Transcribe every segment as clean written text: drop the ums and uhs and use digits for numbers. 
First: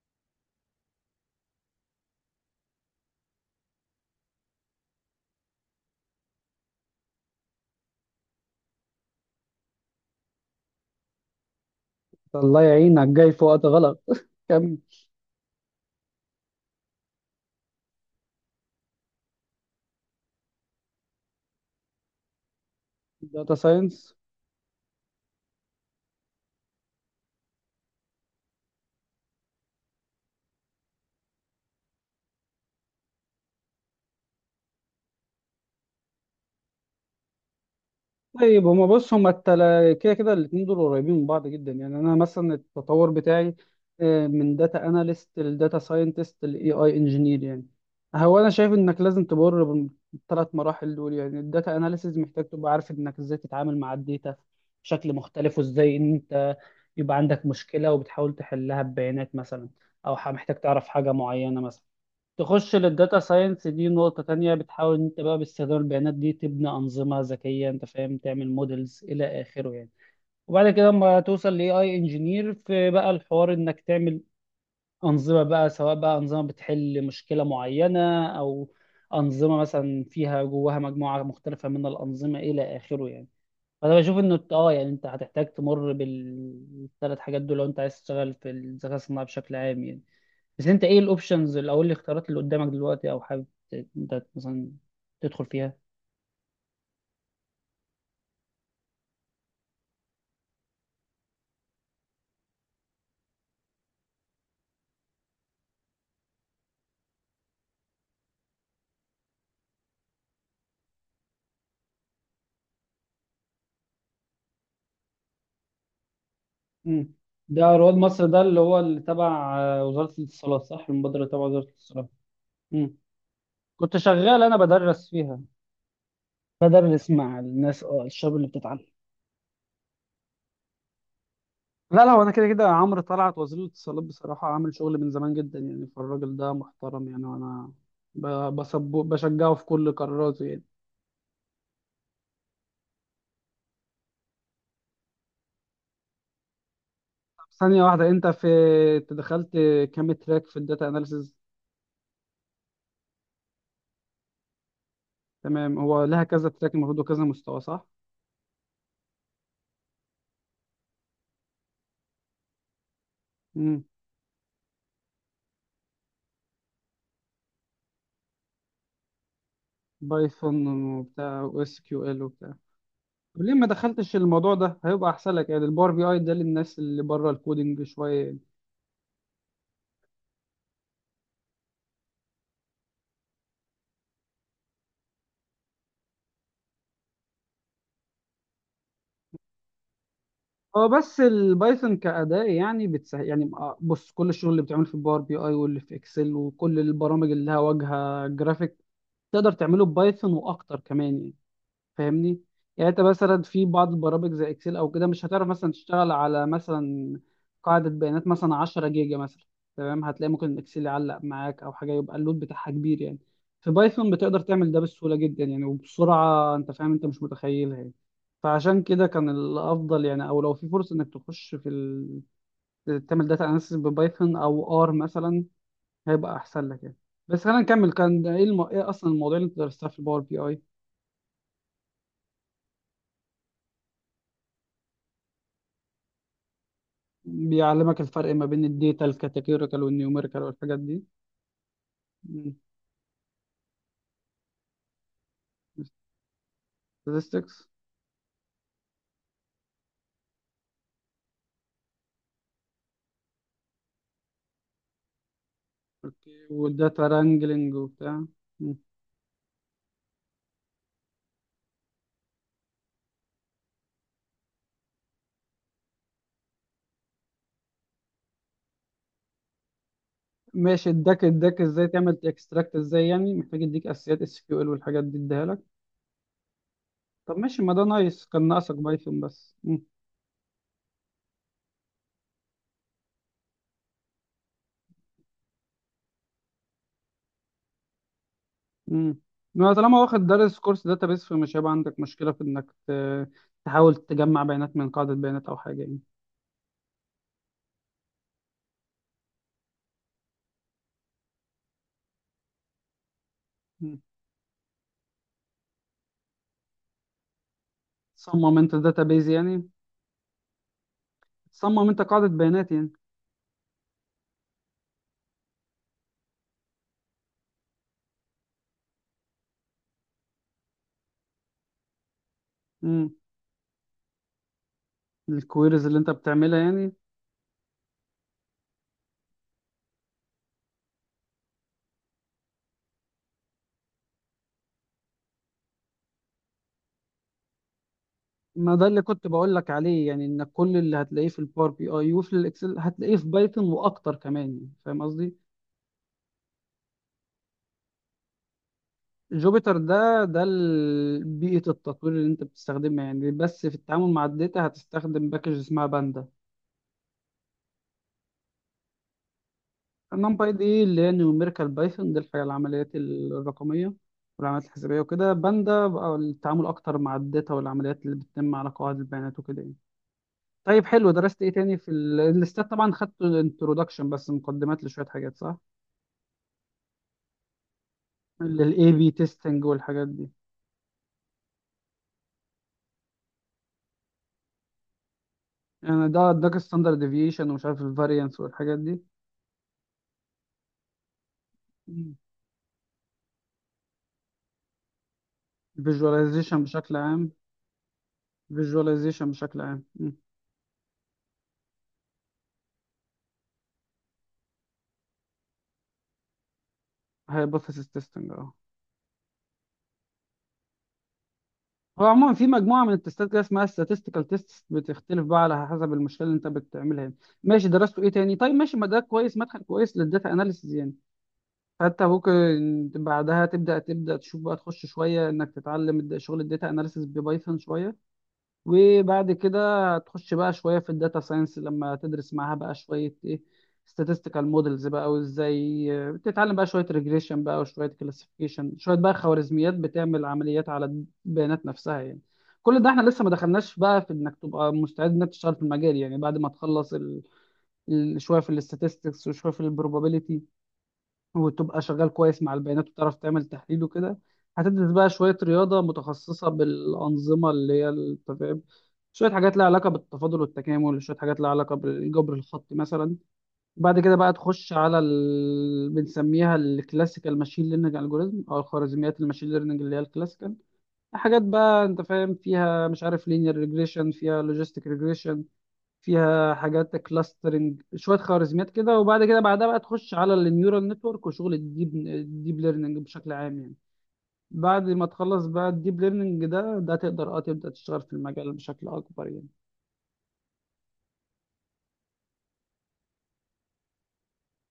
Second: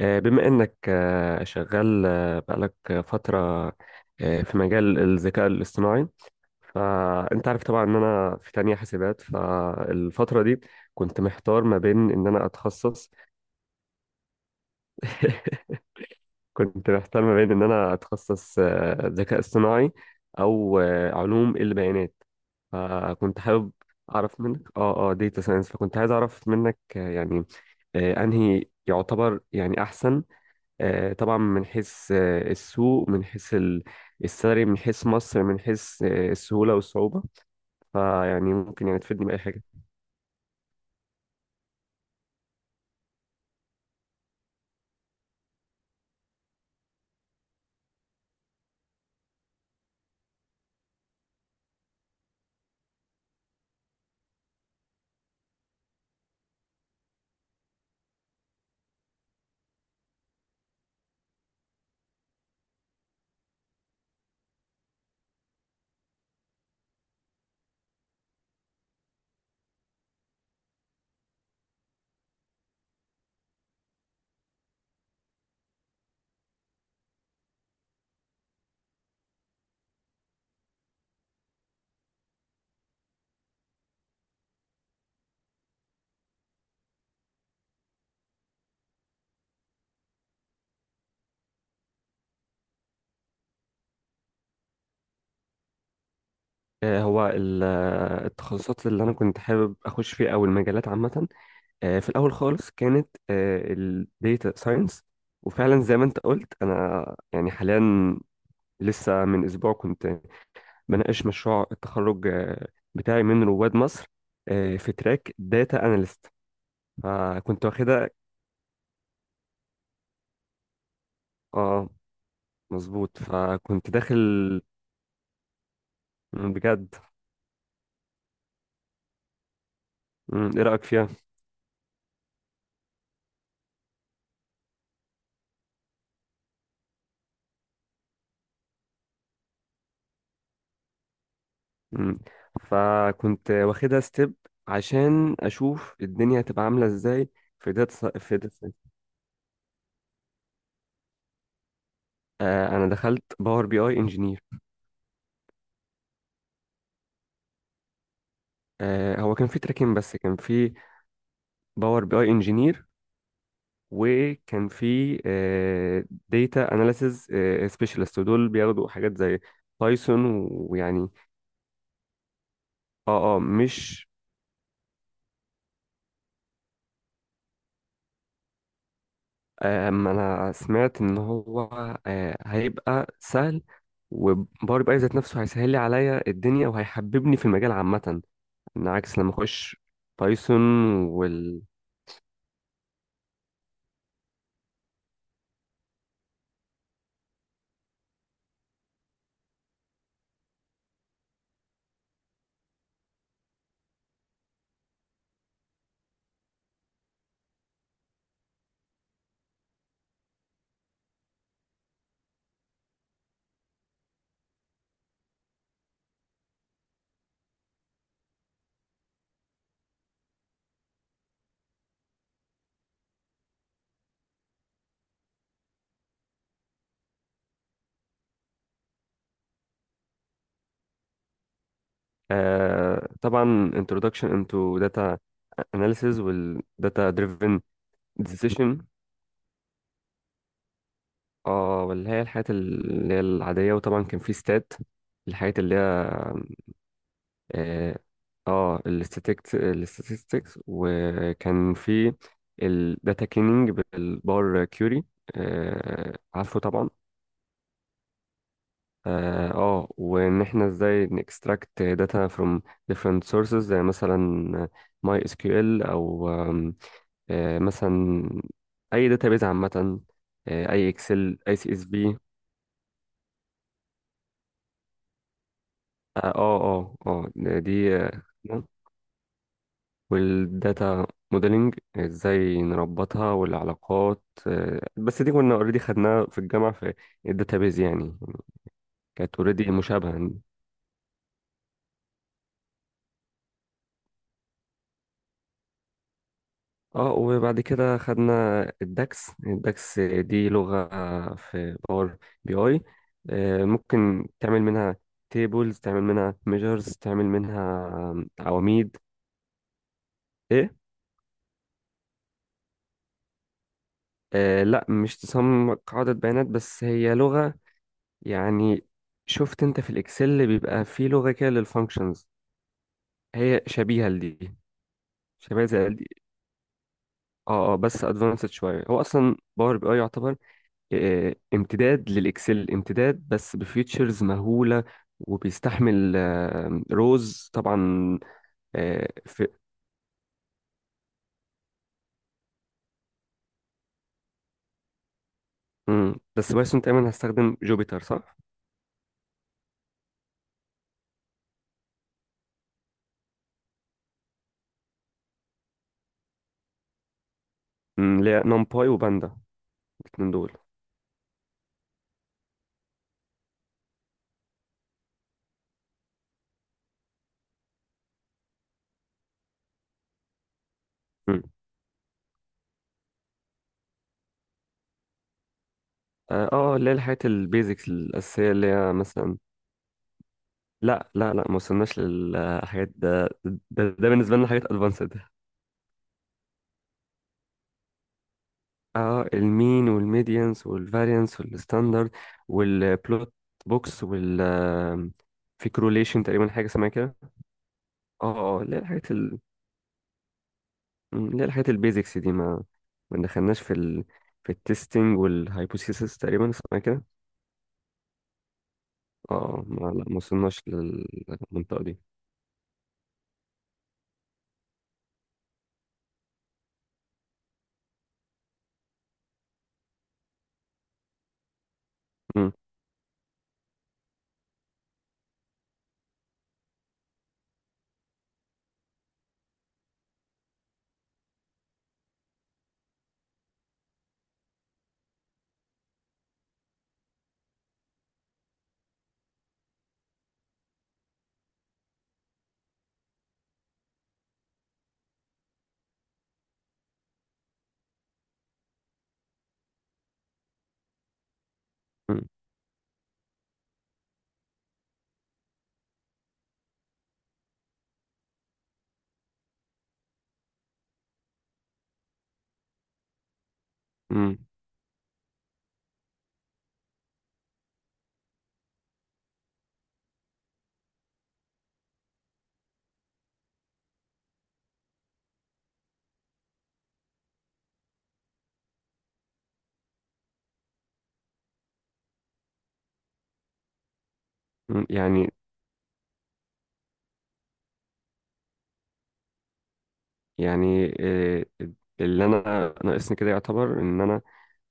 بما إنك شغال بقالك فترة في مجال الذكاء الاصطناعي. فأنت عارف طبعا إن أنا في تانية حاسبات، فالفترة دي كنت محتار ما بين إن أنا الله يعينك، أتخصص. جاي في وقت غلط. كمل. كنت محتار ما بين إن أنا أتخصص ذكاء اصطناعي أو علوم البيانات، فكنت داتا حابب ساينس. أعرف منك داتا ساينس. فكنت عايز أعرف منك، يعني أنهي يعتبر يعني أحسن، طبعا من حيث السوق، من حيث السالري، من حيث مصر، من حيث السهولة والصعوبة. فيعني طيب، هما ممكن يعني بص، تفيدني هما بأي حاجة؟ كده كده الاتنين دول قريبين من بعض جدا يعني. انا مثلا التطور بتاعي، من داتا اناليست لداتا ساينتست لاي اي انجينير يعني. هو انا شايف انك لازم تمر بالثلاث مراحل دول يعني. الداتا اناليسز محتاج تبقى عارف انك ازاي تتعامل مع الداتا بشكل مختلف، وازاي ان انت يبقى عندك مشكلة وبتحاول تحلها ببيانات مثلا، او محتاج تعرف حاجة معينة مثلا. تخش للداتا ساينس، دي نقطة تانية، بتحاول ان انت بقى باستخدام البيانات دي تبني أنظمة ذكية، انت فاهم، تعمل مودلز إلى آخره يعني. وبعد كده اما توصل ل AI انجينير، في بقى الحوار انك تعمل أنظمة بقى، سواء بقى أنظمة بتحل مشكلة معينة، أو أنظمة مثلا فيها جواها مجموعة مختلفة من الأنظمة إلى آخره يعني. فأنا بشوف إنه يعني أنت هتحتاج تمر بالثلاث حاجات دول لو أنت عايز تشتغل في الذكاء الصناعي بشكل عام يعني. بس انت ايه الاوبشنز او ايه الاختيارات اللي قدامك دلوقتي، او حابب انت مثلا تدخل فيها. آه، هو ال- آه، التخصصات اللي أنا كنت حابب أخش فيها أو المجالات عامة، في الأول خالص كانت الديتا ساينس. وفعلا زي ما أنت قلت، أنا يعني حاليا لسه من أسبوع كنت بناقش مشروع التخرج بتاعي من رواد مصر، في تراك داتا أناليست، مم. ده فكنت رواد واخدها. مصر، ده اللي هو اللي تبع، وزارة الاتصالات، صح؟ المبادرة تبع وزارة اه الاتصالات. مم. مظبوط، فكنت كنت شغال، انا داخل. بدرس فيها، مم، بجد. بدرس مع الناس، اه، الشباب اللي بتتعلم. مم، ايه رأيك فيها. لا لا، هو انا كده كده عمرو طلعت وزير الاتصالات بصراحه عامل شغل من زمان جدا يعني، فالراجل ده محترم يعني، وانا بسبه بشجعه في كل قراراته يعني. مم. فكنت واخدها ستيب عشان اشوف الدنيا هتبقى عاملة ازاي طب في ثانيه واحده، داتا، انت في في، داتا ساينس. أنت دخلت كام تراك في الداتا اناليسز؟ آه انا دخلت باور بي اي انجينير. تمام، هو لها كذا تراك المفروض وكذا مستوى، صح؟ آه هو كان في تراكين، بس كان في باور بي اي انجينير، امم. وكان في آه داتا اناليسز سبيشالست، ودول بياخدوا حاجات زي بايثون بايثون ويعني وبتاع، واس كيو ال وبتاع. اه طب ليه ما مش. دخلتش الموضوع ده؟ هيبقى احسن لك يعني. الباور بي اي ده للناس اللي بره الكودينج شويه يعني. أما أنا سمعت إن هو هيبقى سهل، وباور بي أي ذات نفسه هيسهل لي عليا الدنيا وهيحببني في المجال عامة، إن عكس لما أخش بايثون. هو بس وال البايثون كأداة يعني بتسهل يعني. بص، كل الشغل اللي بتعمله في الباور بي اي واللي في اكسل وكل البرامج اللي لها واجهه جرافيك تقدر تعمله ببايثون واكتر كمان يعني. فاهمني؟ يعني انت مثلا في بعض البرامج زي اكسل او كده، مش هتعرف مثلا تشتغل على مثلا قاعدة بيانات مثلا 10 جيجا مثلا. تمام، هتلاقي ممكن الاكسل يعلق معاك او حاجة، يبقى اللود بتاعها كبير يعني. في بايثون بتقدر تعمل ده بسهولة جدا يعني، وبسرعة، انت فاهم، انت مش متخيلها يعني. فعشان كده كان الافضل يعني، او لو في فرصة انك تخش في تعمل داتا اناليسيس ببايثون او ار مثلا، هيبقى احسن لك يعني. بس خلينا نكمل. كان ده ايه ايه اصلا المواضيع اللي انت درستها في الباور بي اي؟ آه، طبعا introduction into data analysis وال data driven بيعلمك الفرق ما بين decision، الداتا الكاتيجوريكال والنيوميريكال والحاجات دي. اه واللي هي الحاجات اللي هي العادية، وطبعا كان في stat، الحاجات اللي هي، statistics. اه الاستاتيكس، وكان في الداتا كليننج بالبار كيوري اوكي، عارفه طبعا. والداتا wrangling وبتاع. مم. وان احنا ازاي نكستراكت داتا from different sources، زي مثلا ماي اس كيو ال، او آم، آه مثلا اي داتابيز عامه، اي ماشي، اداك، اكسل، اي اداك سي اس ازاي بي. تعمل اكستراكت ازاي يعني. محتاج يديك اساسيات اس كيو ال والحاجات دي، اديها لك. اه اه اه طب آه، ماشي، ما ده دي آه، نايس، كان ناقصك بايثون بس. مم. والداتا موديلنج ازاي نربطها والعلاقات، بس دي كنا اوريدي خدناها في الجامعة في الداتابيز يعني. مم. كانت اوريدي ما طالما مشابهة واخد يعني. دارس كورس داتابيس فمش هيبقى عندك مشكلة في انك تحاول تجمع بيانات من قاعدة بيانات او حاجة يعني. اه وبعد كده خدنا الداكس. الداكس دي لغة في باور بي اي، مم. ممكن تعمل منها تيبلز، تعمل منها ميجرز، تعمل منها تصمم انت عواميد. داتابيز يعني، ايه. تصمم انت قاعدة بيانات آه لا، مش تصمم قاعدة بيانات، بس هي لغة يعني. شفت انت في الاكسل اللي بيبقى فيه لغه كده للفانكشنز؟ يعني. هي شبيهه لدي، شبيهه الكويريز زي اللي دي. انت بتعملها يعني. اه بس ادفانسد شويه. هو اصلا باور بي اي يعتبر امتداد للاكسل، امتداد بس بفيتشرز مهوله، وبيستحمل روز طبعا. ما ده اللي آه، كنت في بقول لك عليه يعني، ان كل اللي هتلاقيه في الباور بي اي وفي الاكسل هتلاقيه في بايثون واكتر كمان يعني. فاهم قصدي؟ مم. بس بايثون تقريبا هستخدم جوبيتر صح؟ جوبيتر ده ده بيئة التطوير اللي انت بتستخدمها يعني، بس في التعامل مع الداتا هتستخدم باكج اسمها باندا. مم، اللي هي نمباي وباندا الاثنين دول. نمباي دي اللي هي نيوميريكال بايثون، دي الحاجة، العمليات الرقمية والعمليات الحسابية وكده. باندا بقى التعامل اكتر مع الداتا والعمليات اللي بتتم على قواعد البيانات وكده يعني. طيب حلو، درست مم. ايه تاني في الاستاد؟ طبعا خدت الانترودكشن بس، مقدمات لشويه حاجات، صح؟ اللي هي الحاجات البيزكس الاساسيه اللي للاي هي بي مثلا. تيستنج والحاجات دي. لا لا لا، ما وصلناش للحاجات ده, بالنسبه لنا حاجات ادفانسد. يعني ده اداك الستاندرد ديفيشن ومش عارف الفاريانس والحاجات دي. اه، المين والميديانس والفاريانس والستاندرد والبلوت بوكس، وال كروليشن تقريبا فيجواليزيشن حاجه اسمها بشكل كده. عام. اه اللي هي الحاجات فيجواليزيشن ال... بشكل عام. اللي هي الحاجات البيزكس دي، ما دخلناش في التستنج والهايبوثيسيس تقريبا اسمها كده. هايبوثيسيس تيستنج، اه. اه ما، لا ما وصلناش للمنطقه دي. هو عموما في مجموعه من التستات كده اسمها statistical tests، بتختلف بقى على حسب المشكله اللي انت بتعملها يعني. ماشي، درسته ايه تاني؟ طيب ماشي، ما ده كويس، مدخل كويس للداتا اناليسيز يعني. حتى مم، ممكن بعدها تبدا تشوف بقى، تخش شويه انك تتعلم شغل الداتا اناليسيس ببايثون شويه. وبعد كده تخش بقى شويه في الداتا ساينس، لما تدرس معاها بقى شويه ايه، statistical models بقى، وازاي تتعلم بقى شويه regression بقى، وشويه classification، شويه بقى خوارزميات بتعمل عمليات على البيانات نفسها يعني. كل ده احنا لسه ما دخلناش بقى في انك تبقى مستعد انك تشتغل في المجال يعني. بعد ما تخلص شويه في الاستاتستكس وشويه في البروبابيليتي، وتبقى شغال مم، كويس مع البيانات وتعرف تعمل تحليل وكده، هتدرس بقى شوية رياضة متخصصة بالأنظمة اللي هي التفاعل، شوية حاجات لها علاقة بالتفاضل والتكامل، شوية حاجات لها علاقة بالجبر الخطي مثلا. بعد كده بقى مم، تخش على بنسميها الكلاسيكال ماشين ليرنينج الجوريزم، أو الخوارزميات الماشين ليرنينج اللي هي الكلاسيكال. حاجات بقى انت فاهم فيها، مش عارف، لينير ريجريشن، فيها لوجيستيك ريجريشن، فيها حاجات كلاسترنج، شويه خوارزميات كده. وبعد كده بعدها بقى تخش على النيورال نتورك وشغل الديب ليرنينج بشكل عام يعني. بعد مم. ما يعني تخلص بقى الديب ليرنينج ده، ده تقدر اه تبدا تشتغل في المجال بشكل اكبر يعني. يعني آه، اللي انا ناقصني كده يعتبر ان انا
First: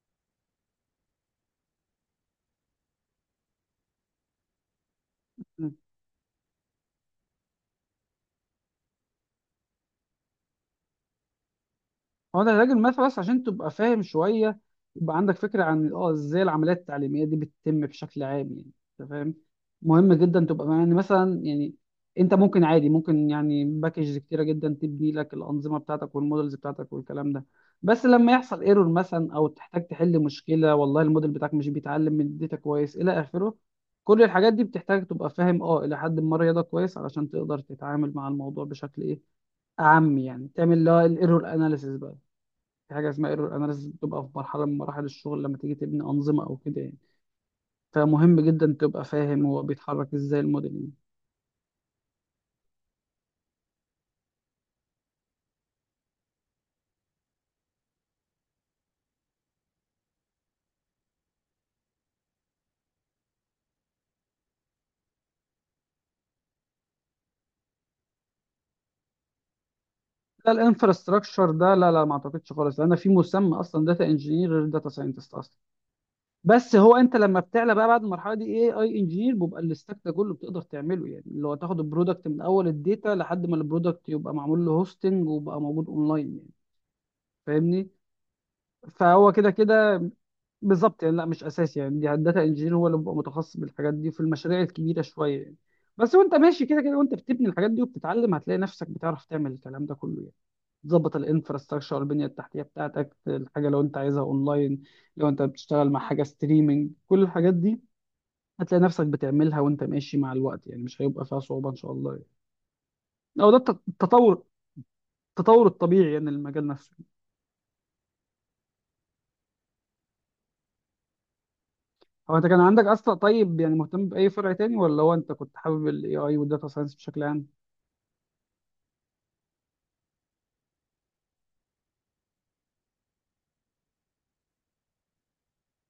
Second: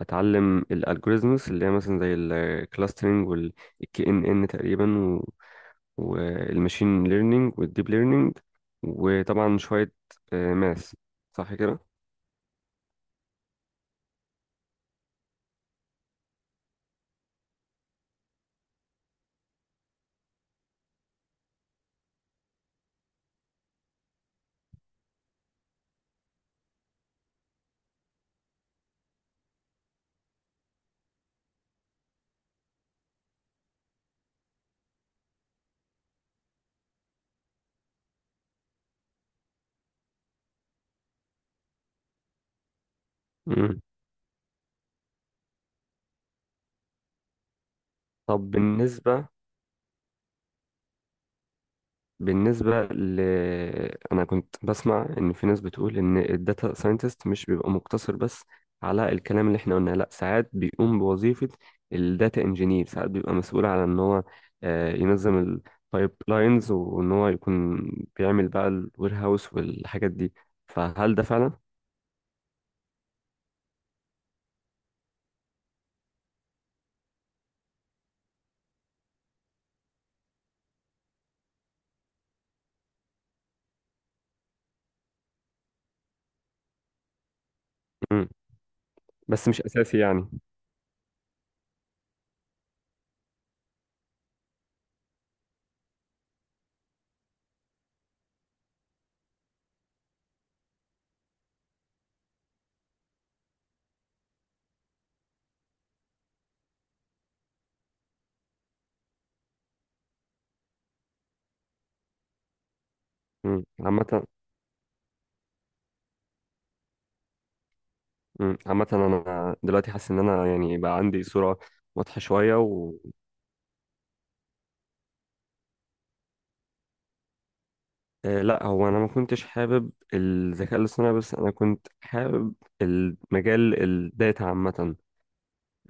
اتعلم الالجوريزمز، اللي هي مثلا زي الكلاسترنج والكي ان ان تقريبا والماشين ليرنينج والديب ليرنينج، وطبعا شويه ماث، صح كده؟ هو ده العلاج النفسي، بس عشان تبقى فاهم شويه، يبقى عندك فكره عن اه ازاي العمليات التعليميه دي بتتم بشكل عام يعني. انت فاهم؟ مهم جدا تبقى يعني مثلا يعني، انت ممكن عادي، ممكن يعني باكجز كتيره جدا تبني لك الانظمه بتاعتك والمودلز بتاعتك والكلام ده. بس لما يحصل ايرور مثلا او تحتاج تحل مشكله، والله الموديل بتاعك مش بيتعلم من الداتا كويس الى اخره، كل الحاجات دي بتحتاج تبقى فاهم اه الى حد ما رياضه كويس، علشان تقدر تتعامل مع الموضوع بشكل ايه، اعم يعني، تعمل اللي هو الايرور اناليسيس بقى. في حاجه اسمها ايرور مم. اناليسيس، بتبقى في مرحله من مراحل الشغل لما تيجي تبني انظمه او كده يعني. فمهم طب جدا تبقى بالنسبه فاهم هو بيتحرك ازاي الموديل يعني. بالنسبة ل أنا كنت بسمع إن في ناس بتقول إن الداتا ساينتست مش بيبقى مقتصر بس على الكلام اللي إحنا قلناه، لأ، ساعات بيقوم بوظيفة الداتا إنجينير، ساعات بيبقى مسؤول على إن هو ينظم البايب لاينز، وإن هو يكون بيعمل بقى الوير هاوس والحاجات دي. لا، فهل ده الانفراستراكشر فعلا؟ ده لا لا، ما اعتقدش خالص، لان في مسمى اصلا داتا انجينير غير داتا ساينتست اصلا. بس هو انت لما بتعلى بقى بعد المرحله دي، اي اي انجينير، بيبقى الستاك ده كله بتقدر تعمله يعني، اللي هو تاخد البرودكت من اول الداتا لحد ما البرودكت يبقى معمول له هوستنج وبقى موجود اونلاين يعني. فاهمني؟ مم. فهو بس كده مش أساسي كده. يعني. بالظبط يعني، لا مش اساسي يعني. دي الداتا انجينير هو اللي بيبقى متخصص بالحاجات دي في المشاريع الكبيره شويه يعني. بس وانت ماشي كده كده، وانت بتبني الحاجات دي وبتتعلم، هتلاقي نفسك بتعرف تعمل الكلام ده كله يعني. تظبط الانفراستراكشر، البنيه التحتيه بتاعتك، الحاجه لو انت عايزها اونلاين، لو انت بتشتغل مع حاجه ستريمنج، كل الحاجات دي هتلاقي نفسك بتعملها وانت ماشي مع الوقت يعني. مش هيبقى فيها صعوبه ان شاء الله يعني. او ده مم. عامة. التطور، التطور الطبيعي يعني للمجال نفسه. مم. عامة أنا دلوقتي حاسس إن أنا يعني بقى عندي صورة واضحة هو انت شوية. كان عندك اصلا طيب يعني مهتم باي فرع تاني، ولا هو انت كنت حابب الاي اي والداتا ساينس بشكل عام؟ لا، هو انا ما كنتش حابب الذكاء الاصطناعي، بس انا كنت حابب المجال الداتا عامه،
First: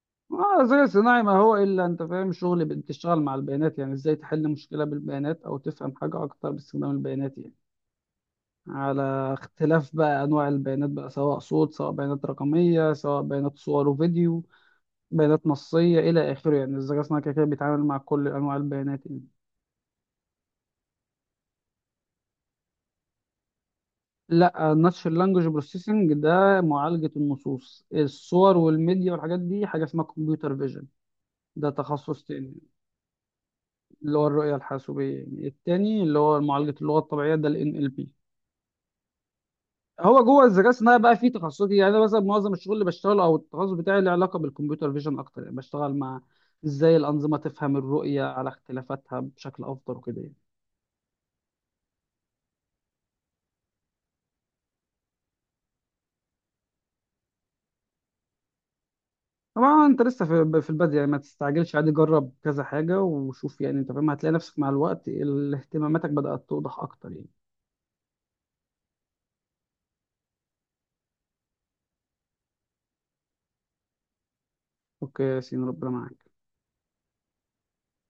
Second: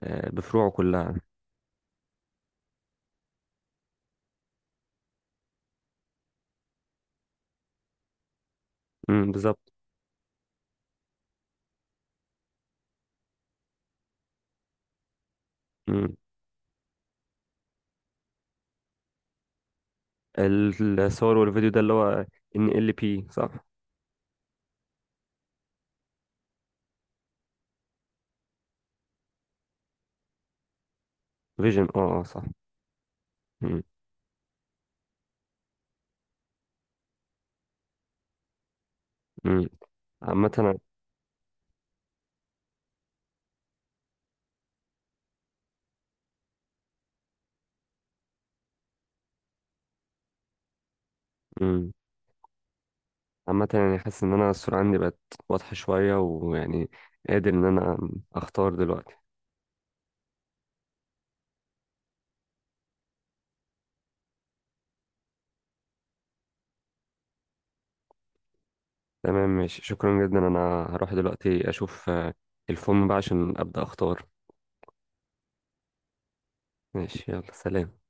اه، بفروعه الذكاء كلها. الصناعي ما هو الا، انت فاهم، شغل بتشتغل مع البيانات يعني، ازاي تحل مشكله بالبيانات او تفهم حاجه اكتر باستخدام البيانات يعني. على امم، بالظبط. اختلاف بقى انواع البيانات بقى، سواء صوت، سواء بيانات رقميه، سواء بيانات صور وفيديو، بيانات نصيه امم. الى اخره يعني. الذكاء الصناعي كده كده بيتعامل مع كل انواع البيانات يعني. الصور والفيديو ده اللي هو ان ال بي صح؟ لا، Natural لانجوج بروسيسنج ده معالجه النصوص. الصور والميديا والحاجات دي حاجه اسمها كمبيوتر فيجن، ده فيجن، اه تخصص صح. تاني. امم. اللي هو الرؤية الحاسوبية يعني. التاني اللي هو معالجة اللغة الطبيعية ده ال NLP. امم. هو جوه عامه الذكاء أنا. الصناعي بقى فيه تخصصي يعني، أنا مثلا معظم الشغل اللي بشتغله أو التخصص بتاعي له علاقة بالكمبيوتر فيجن أكتر يعني، بشتغل مع إزاي الأنظمة تفهم الرؤية على اختلافاتها بشكل أفضل وكده يعني. امم. عامه يعني حاسس ان انا الصوره عندي بقت واضحه شويه، ويعني قادر ان انا اختار دلوقتي. طبعا أنت لسه في البداية يعني، ما تستعجلش، عادي، جرب كذا حاجة وشوف يعني. أنت فاهم، هتلاقي نفسك مع الوقت اهتماماتك بدأت توضح أكتر يعني. تمام، ماشي، شكرا جدا. انا هروح دلوقتي اشوف الفورم بقى عشان ابدا اختار. أوكي يا ياسين، ربنا معاك. ماشي يلا سلام.